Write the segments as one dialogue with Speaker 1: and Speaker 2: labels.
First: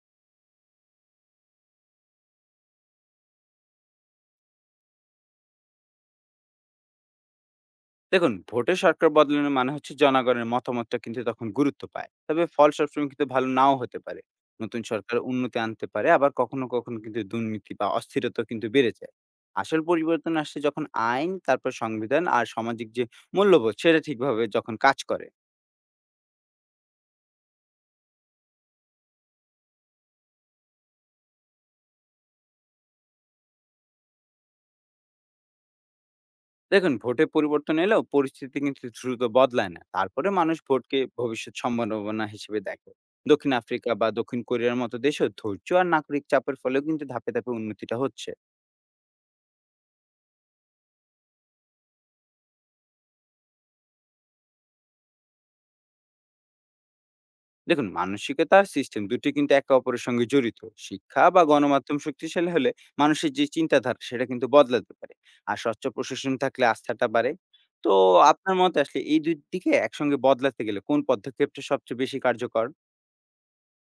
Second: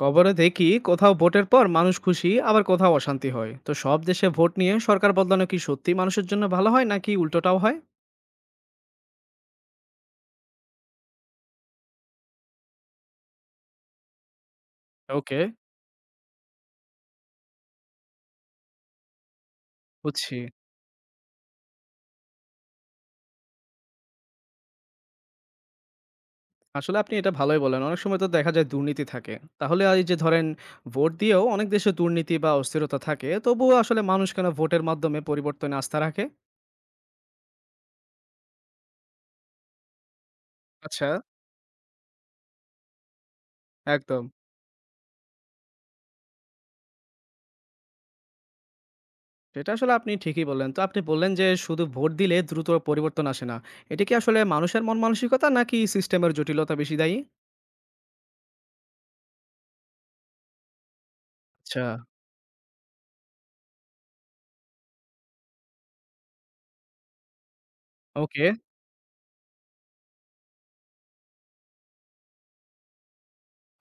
Speaker 1: খবরে দেখি কোথাও ভোটের পর মানুষ খুশি, আবার কোথাও অশান্তি হয়। তো সব দেশে ভোট নিয়ে সরকার বদলানো কি সত্যি মানুষের জন্য ভালো হয় নাকি উল্টোটাও হয়?
Speaker 2: দেখুন, ভোটে সরকার বদলানো মানে হচ্ছে জনগণের মতামতটা কিন্তু তখন গুরুত্ব পায়। তবে ফল সবসময় কিন্তু ভালো নাও হতে পারে। নতুন সরকার
Speaker 1: ওকে।
Speaker 2: উন্নতি আনতে পারে, আবার কখনো কখনো কিন্তু দুর্নীতি বা অস্থিরতা কিন্তু বেড়ে যায়। আসল পরিবর্তন
Speaker 1: বুঝছি।
Speaker 2: আসছে যখন আইন, তারপর সংবিধান আর সামাজিক যে মূল্যবোধ সেটা ঠিকভাবে যখন কাজ করে।
Speaker 1: আসলে আপনি এটা ভালোই বলেন, অনেক সময় তো দেখা যায় দুর্নীতি থাকে। তাহলে এই যে ধরেন, ভোট দিয়েও অনেক দেশে দুর্নীতি বা অস্থিরতা থাকে, তবুও আসলে মানুষ কেন ভোটের মাধ্যমে পরিবর্তনে আস্থা রাখে?
Speaker 2: দেখুন, ভোটে পরিবর্তন এলেও পরিস্থিতি কিন্তু দ্রুত বদলায় না। তারপরে মানুষ ভোটকে
Speaker 1: আচ্ছা।
Speaker 2: ভবিষ্যৎ সম্ভাবনা হিসেবে দেখে। দক্ষিণ আফ্রিকা বা
Speaker 1: একদম।
Speaker 2: দক্ষিণ কোরিয়ার মতো দেশেও ধৈর্য আর নাগরিক চাপের ফলেও কিন্তু ধাপে ধাপে উন্নতিটা হচ্ছে।
Speaker 1: সেটা আসলে আপনি ঠিকই বললেন, তো আপনি বললেন যে শুধু ভোট দিলে দ্রুত পরিবর্তন আসে না। এটা কি আসলে মানুষের মন মানসিকতা নাকি সিস্টেমের জটিলতা বেশি দায়ী?
Speaker 2: দেখুন, মানসিকতা আর সিস্টেম দুটি কিন্তু একে অপরের সঙ্গে জড়িত। শিক্ষা বা
Speaker 1: আচ্ছা।
Speaker 2: গণমাধ্যম শক্তিশালী হলে মানুষের যে চিন্তাধারা সেটা কিন্তু বদলাতে পারে। আর স্বচ্ছ প্রশাসন থাকলে আস্থাটা বাড়ে। তো
Speaker 1: ওকে।
Speaker 2: আপনার মতে আসলে এই দুই দিকে একসঙ্গে বদলাতে গেলে কোন পদক্ষেপটা সবচেয়ে বেশি কার্যকর?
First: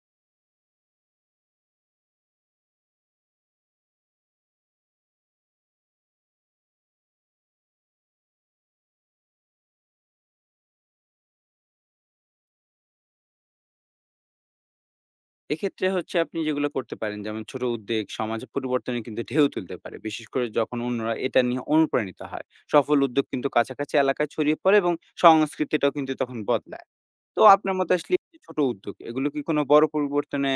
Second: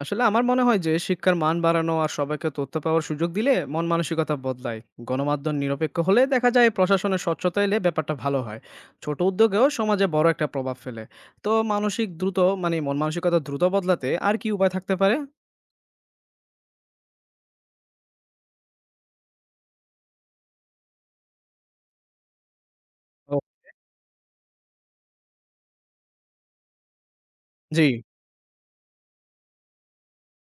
Speaker 1: আসলে আমার মনে হয় যে শিক্ষার মান বাড়ানো আর সবাইকে তথ্য পাওয়ার সুযোগ দিলে মন মানসিকতা বদলায়। গণমাধ্যম নিরপেক্ষ হলে দেখা যায় প্রশাসনের স্বচ্ছতা এলে ব্যাপারটা ভালো হয়। ছোট উদ্যোগেও সমাজে বড় একটা প্রভাব ফেলে। তো মানসিক দ্রুত মানে মন মানসিকতা দ্রুত বদলাতে আর কি উপায় থাকতে পারে?
Speaker 2: এক্ষেত্রে হচ্ছে আপনি যেগুলো করতে পারেন, যেমন ছোট উদ্যোগ সমাজে পরিবর্তনে কিন্তু ঢেউ তুলতে পারে, বিশেষ করে যখন অন্যরা এটা নিয়ে অনুপ্রাণিত হয়। সফল উদ্যোগ
Speaker 1: ও।
Speaker 2: কিন্তু কাছাকাছি এলাকায় ছড়িয়ে পড়ে এবং সংস্কৃতিটাও কিন্তু তখন বদলায়। তো আপনার
Speaker 1: জি।
Speaker 2: মতে আসলে এই যে ছোট উদ্যোগ, এগুলো কি কোনো বড় পরিবর্তনে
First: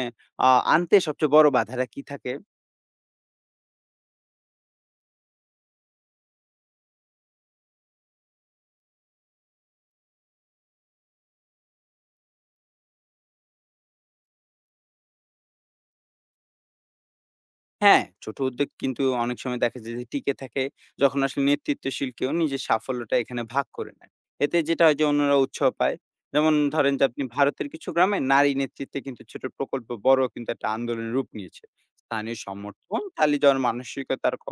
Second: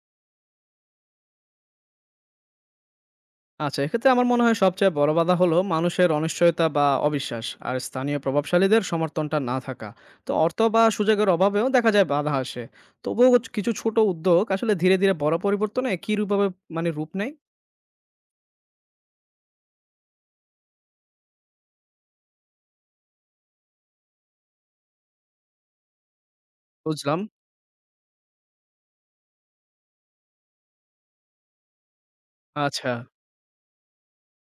Speaker 2: আ আনতে সবচেয়ে বড় বাধাটা কি থাকে?
Speaker 1: আচ্ছা, এক্ষেত্রে আমার মনে হয় সবচেয়ে বড় বাধা হলো মানুষের অনিশ্চয়তা বা অবিশ্বাস আর স্থানীয় প্রভাবশালীদের সমর্থনটা না থাকা। তো অর্থ বা সুযোগের অভাবেও দেখা যায় বাধা আসে। তবুও কিছু ছোট উদ্যোগ আসলে ধীরে, ধীরে বড় পরিবর্তনে কি রূপভাবে মানে রূপ নেয়?
Speaker 2: হ্যাঁ, ছোট উদ্যোগ কিন্তু অনেক সময় দেখা যায় যে টিকে থাকে যখন আসলে নেতৃত্বশীল কেউ নিজের সাফল্যটা এখানে ভাগ করে নেয়। এতে যেটা হয় যে অন্যরা উৎসাহ পায়। যেমন ধরেন যে
Speaker 1: বুঝলাম।
Speaker 2: আপনি ভারতের কিছু গ্রামে নারী নেতৃত্বে কিন্তু ছোট প্রকল্প বড় কিন্তু একটা আন্দোলনের রূপ নিয়েছে। স্থানীয়
Speaker 1: আচ্ছা,
Speaker 2: সমর্থন, চালিয়ে যাওয়ার মানসিকতার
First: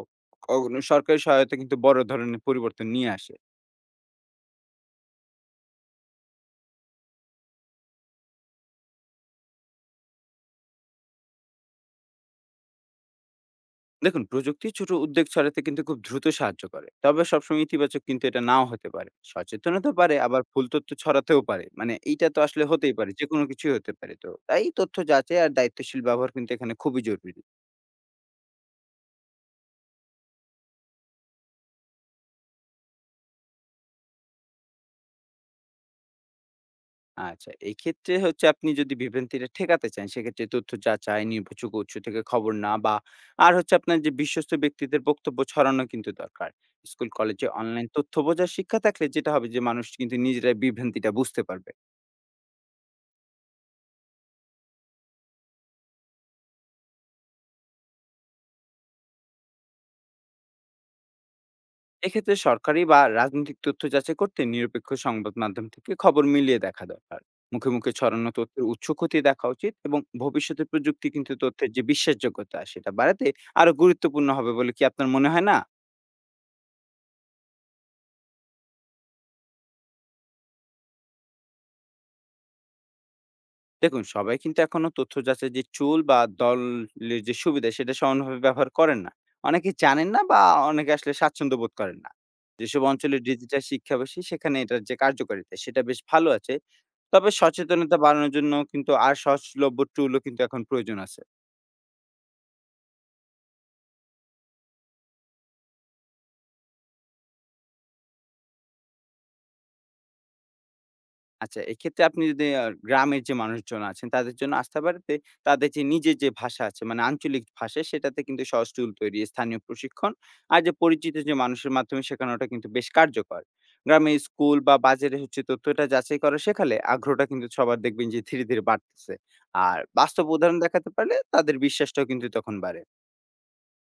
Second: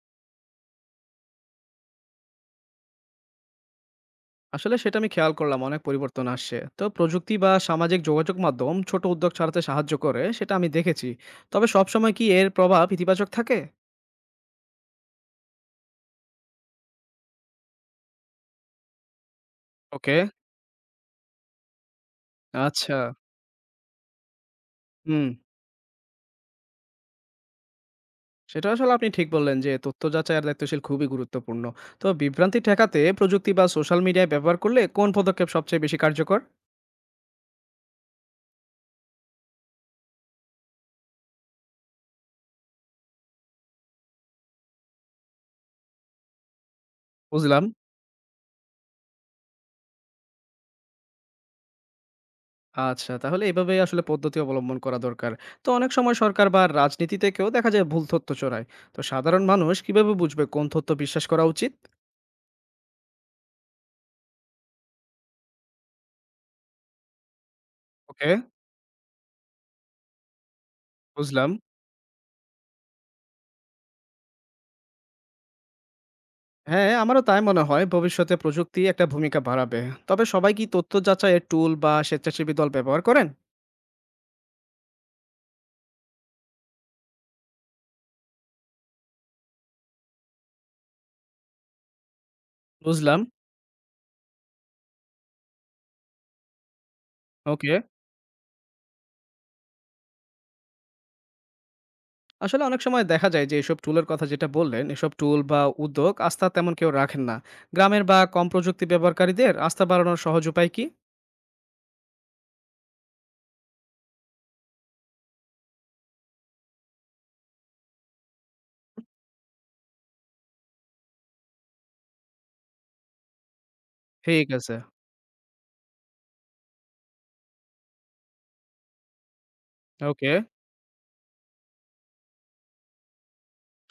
Speaker 2: কখনো সরকারি সহায়তা কিন্তু বড় ধরনের পরিবর্তন নিয়ে আসে।
Speaker 1: আসলে সেটা আমি খেয়াল করলাম অনেক পরিবর্তন আসছে। তো প্রযুক্তি বা সামাজিক যোগাযোগ মাধ্যম ছোট উদ্যোগ ছড়াতে সাহায্য করে সেটা আমি দেখেছি। তবে সবসময় কি এর প্রভাব ইতিবাচক থাকে?
Speaker 2: দেখুন, প্রযুক্তি ছোট উদ্যোগ ছড়াতে কিন্তু খুব দ্রুত সাহায্য করে। তবে সবসময় ইতিবাচক কিন্তু এটা নাও হতে পারে। সচেতনতা
Speaker 1: ওকে।
Speaker 2: পারে, আবার ভুল তথ্য ছড়াতেও পারে। মানে এইটা তো আসলে হতেই
Speaker 1: আচ্ছা।
Speaker 2: পারে যে কোনো কিছুই হতে পারে। তো তাই তথ্য
Speaker 1: হুম।
Speaker 2: যাচাই আর দায়িত্বশীল ব্যবহার কিন্তু এখানে খুবই জরুরি।
Speaker 1: সেটা আসলে আপনি ঠিক বললেন যে তথ্য যাচাই আর দায়িত্বশীল খুবই গুরুত্বপূর্ণ। তো বিভ্রান্তি ঠেকাতে প্রযুক্তি বা সোশ্যাল মিডিয়া ব্যবহার করলে কোন পদক্ষেপ সবচেয়ে বেশি কার্যকর?
Speaker 2: আচ্ছা, এই ক্ষেত্রে হচ্ছে আপনি যদি বিভ্রান্তিটা ঠেকাতে চান, সেক্ষেত্রে তথ্য যাচাই নির্ভরযোগ্য উৎস থেকে খবর না বা আর হচ্ছে আপনার যে বিশ্বস্ত ব্যক্তিদের বক্তব্য ছড়ানো কিন্তু দরকার। স্কুল কলেজে
Speaker 1: বুঝলাম।
Speaker 2: অনলাইন তথ্য বোঝার শিক্ষা থাকলে যেটা হবে যে মানুষ কিন্তু নিজেরাই বিভ্রান্তিটা বুঝতে পারবে।
Speaker 1: আচ্ছা, তাহলে এভাবেই আসলে পদ্ধতি অবলম্বন করা দরকার। তো অনেক সময় সরকার বা রাজনীতি থেকেও দেখা যায় ভুল তথ্য ছড়ায়। তো সাধারণ মানুষ কিভাবে বুঝবে কোন তথ্য বিশ্বাস করা উচিত?
Speaker 2: এক্ষেত্রে সরকারি বা রাজনৈতিক তথ্য যাচাই করতে নিরপেক্ষ সংবাদ মাধ্যম থেকে খবর মিলিয়ে দেখা দরকার। মুখে মুখে
Speaker 1: ওকে।
Speaker 2: ছড়ানো তথ্যের উৎস খতিয়ে দেখা উচিত এবং ভবিষ্যতে প্রযুক্তি কিন্তু
Speaker 1: বুঝলাম।
Speaker 2: তথ্যের যে বিশ্বাসযোগ্যতা সেটা বাড়াতে আরো গুরুত্বপূর্ণ হবে বলে কি আপনার মনে হয় না?
Speaker 1: হ্যাঁ, আমারও তাই মনে হয় ভবিষ্যতে প্রযুক্তি একটা ভূমিকা বাড়াবে। তবে সবাই কি তথ্য যাচাইয়ের টুল বা স্বেচ্ছাসেবী দল ব্যবহার করেন?
Speaker 2: দেখুন, সবাই কিন্তু এখনো তথ্য যাচাই যে চুল বা দলের যে সুবিধা সেটা সমানভাবে ব্যবহার করেন না। অনেকে জানেন না বা অনেকে আসলে স্বাচ্ছন্দ্য বোধ করেন না। যেসব অঞ্চলে
Speaker 1: বুঝলাম।
Speaker 2: ডিজিটাল শিক্ষা বেশি সেখানে এটার যে কার্যকারিতা সেটা বেশ ভালো আছে। তবে
Speaker 1: ওকে।
Speaker 2: সচেতনতা বাড়ানোর জন্য কিন্তু আর সহজলভ্য টুলও কিন্তু এখন প্রয়োজন আছে।
Speaker 1: আসলে অনেক সময় দেখা যায় যে এসব টুলের কথা যেটা বললেন, এসব টুল বা উদ্যোগ আস্থা তেমন কেউ রাখেন না। গ্রামের বা কম প্রযুক্তি ব্যবহারকারীদের আস্থা বাড়ানোর সহজ উপায় কি?
Speaker 2: আচ্ছা, এক্ষেত্রে আপনি যদি গ্রামের যে মানুষজন আছেন তাদের জন্য আস্থা বাড়াতে তাদের যে নিজের যে ভাষা আছে মানে আঞ্চলিক ভাষা সেটাতে কিন্তু সহজ টুল তৈরি, স্থানীয় প্রশিক্ষণ আর যে পরিচিত যে মানুষের মাধ্যমে শেখানোটা কিন্তু বেশ কার্যকর। গ্রামে
Speaker 1: ঠিক
Speaker 2: স্কুল
Speaker 1: আছে।
Speaker 2: বা বাজারে হচ্ছে তথ্যটা যাচাই করা শেখালে আগ্রহটা কিন্তু সবার দেখবেন যে ধীরে, ধীরে বাড়তেছে। আর বাস্তব
Speaker 1: ওকে।
Speaker 2: উদাহরণ দেখাতে পারলে তাদের বিশ্বাসটাও কিন্তু তখন বাড়ে।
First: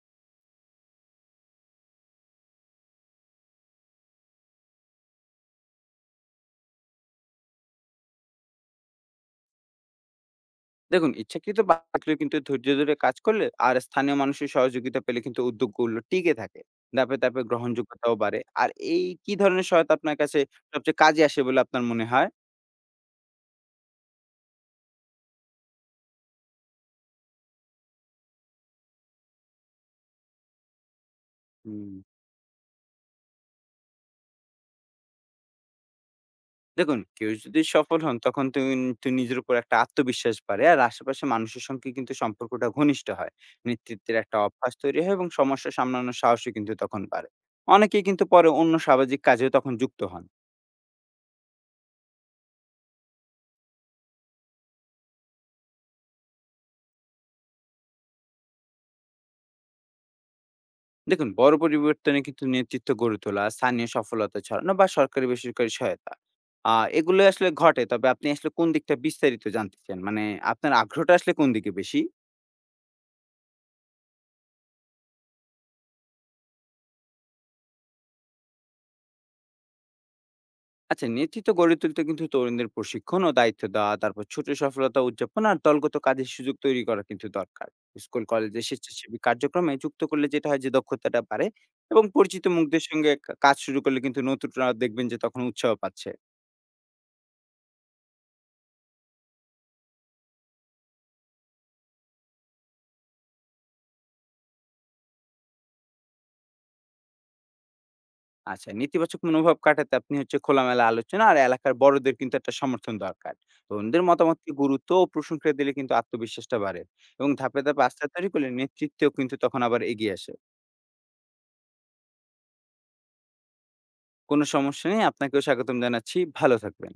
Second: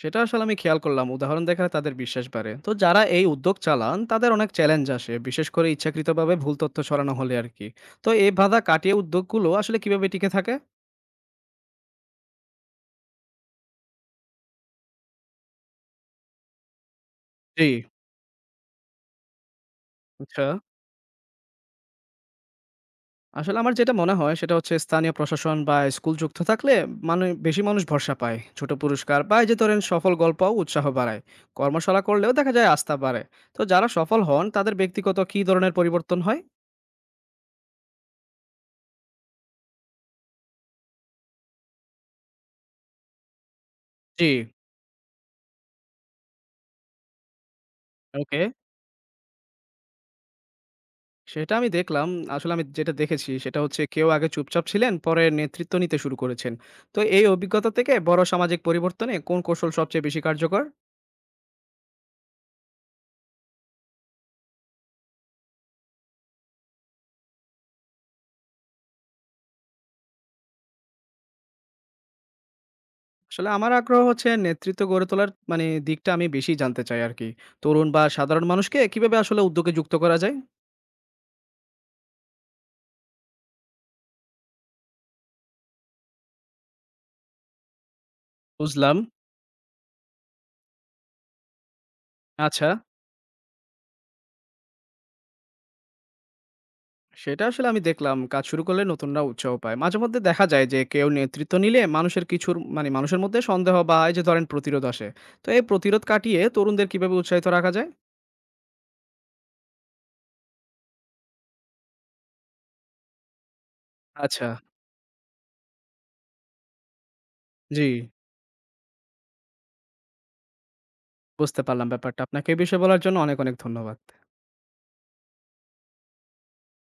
Speaker 1: সেটা আসলে আমি খেয়াল করলাম। উদাহরণ দেখালে তাদের বিশ্বাস বাড়ে। তো যারা এই উদ্যোগ চালান তাদের অনেক চ্যালেঞ্জ আসে, বিশেষ করে ইচ্ছাকৃতভাবে ভুল তথ্য ছড়ানো হলে আরকি। তো এই বাধা কাটিয়ে উদ্যোগগুলো আসলে কিভাবে টিকে থাকে?
Speaker 2: দেখুন, ইচ্ছাকৃত বাধা কিন্তু ধৈর্য ধরে কাজ করলে আর স্থানীয় মানুষের সহযোগিতা পেলে কিন্তু উদ্যোগগুলো টিকে থাকে। ধাপে, ধাপে
Speaker 1: জি।
Speaker 2: গ্রহণযোগ্যতাও বাড়ে। আর এই কি ধরনের সহায়তা আপনার কাছে
Speaker 1: আচ্ছা।
Speaker 2: সবচেয়ে কাজে আসে বলে আপনার মনে হয়?
Speaker 1: আসলে আমার যেটা মনে হয় সেটা হচ্ছে স্থানীয় প্রশাসন বা স্কুল যুক্ত থাকলে মানে বেশি মানুষ ভরসা পায়। ছোট পুরস্কার বা এই যে ধরেন সফল গল্প উৎসাহ বাড়ায়।
Speaker 2: হুম।
Speaker 1: কর্মশালা করলেও দেখা যায় আস্থা বাড়ে। তো যারা সফল হন তাদের ব্যক্তিগত কি ধরনের পরিবর্তন হয়?
Speaker 2: দেখুন, কেউ যদি সফল হন তখন কিন্তু নিজের উপর একটা আত্মবিশ্বাস বাড়ে। আর আশেপাশের মানুষের সঙ্গে কিন্তু সম্পর্কটা ঘনিষ্ঠ হয়। নেতৃত্বের
Speaker 1: জি।
Speaker 2: একটা অভ্যাস তৈরি হয় এবং সমস্যা সামলানোর সাহসও কিন্তু তখন বাড়ে। অনেকেই কিন্তু
Speaker 1: ওকে।
Speaker 2: পরে অন্য সামাজিক কাজেও তখন যুক্ত হন।
Speaker 1: সেটা আমি দেখলাম। আসলে আমি যেটা দেখেছি সেটা হচ্ছে কেউ আগে চুপচাপ ছিলেন, পরে নেতৃত্ব নিতে শুরু করেছেন। তো এই অভিজ্ঞতা থেকে বড় সামাজিক পরিবর্তনে কোন কৌশল সবচেয়ে বেশি কার্যকর?
Speaker 2: দেখুন, বড় পরিবর্তনে কিন্তু নেতৃত্ব গড়ে তোলা, স্থানীয় সফলতা ছড়ানো বা সরকারি বেসরকারি সহায়তা, এগুলো আসলে ঘটে। তবে আপনি আসলে কোন দিকটা বিস্তারিত জানতে চান? মানে আপনার আগ্রহটা আসলে কোন দিকে বেশি?
Speaker 1: আসলে আমার আগ্রহ হচ্ছে নেতৃত্ব গড়ে তোলার মানে দিকটা আমি বেশি জানতে চাই আর কি। তরুণ বা সাধারণ মানুষকে কিভাবে আসলে উদ্যোগে যুক্ত করা যায়?
Speaker 2: আচ্ছা, নেতৃত্ব গড়ে তুলতে কিন্তু তরুণদের প্রশিক্ষণ ও দায়িত্ব দেওয়া, তারপর ছোট সফলতা উদযাপন আর দলগত কাজের সুযোগ তৈরি করা কিন্তু দরকার। স্কুল কলেজে
Speaker 1: বুঝলাম।
Speaker 2: স্বেচ্ছাসেবী কার্যক্রমে যুক্ত করলে যেটা হয় যে দক্ষতাটা বাড়ে এবং পরিচিত
Speaker 1: আচ্ছা,
Speaker 2: মুখদের সঙ্গে কাজ শুরু করলে কিন্তু নতুনরা দেখবেন যে তখন উৎসাহ পাচ্ছে।
Speaker 1: সেটা আসলে আমি দেখলাম। কাজ শুরু করলে নতুনরা উৎসাহ পায়। মাঝে মধ্যে দেখা যায় যে কেউ নেতৃত্ব নিলে মানুষের কিছুর মানে মানুষের মধ্যে সন্দেহ বা এই যে ধরেন প্রতিরোধ আসে। তো এই প্রতিরোধ কাটিয়ে তরুণদের কিভাবে উৎসাহিত রাখা যায়?
Speaker 2: আচ্ছা, নেতিবাচক মনোভাব কাটাতে আপনি হচ্ছে খোলামেলা আলোচনা আর এলাকার বড়দের কিন্তু একটা সমর্থন দরকার। তরুণদের
Speaker 1: আচ্ছা।
Speaker 2: মতামতকে গুরুত্ব ও প্রশংসা দিলে কিন্তু আত্মবিশ্বাসটা বাড়ে এবং ধাপে,
Speaker 1: জি।
Speaker 2: ধাপে আস্থা তৈরি করলে নেতৃত্বেও কিন্তু তখন আবার এগিয়ে আসে।
Speaker 1: বুঝতে পারলাম ব্যাপারটা। আপনাকে এই বিষয়ে বলার জন্য অনেক, অনেক ধন্যবাদ।
Speaker 2: কোনো সমস্যা নেই। আপনাকেও স্বাগতম জানাচ্ছি। ভালো থাকবেন।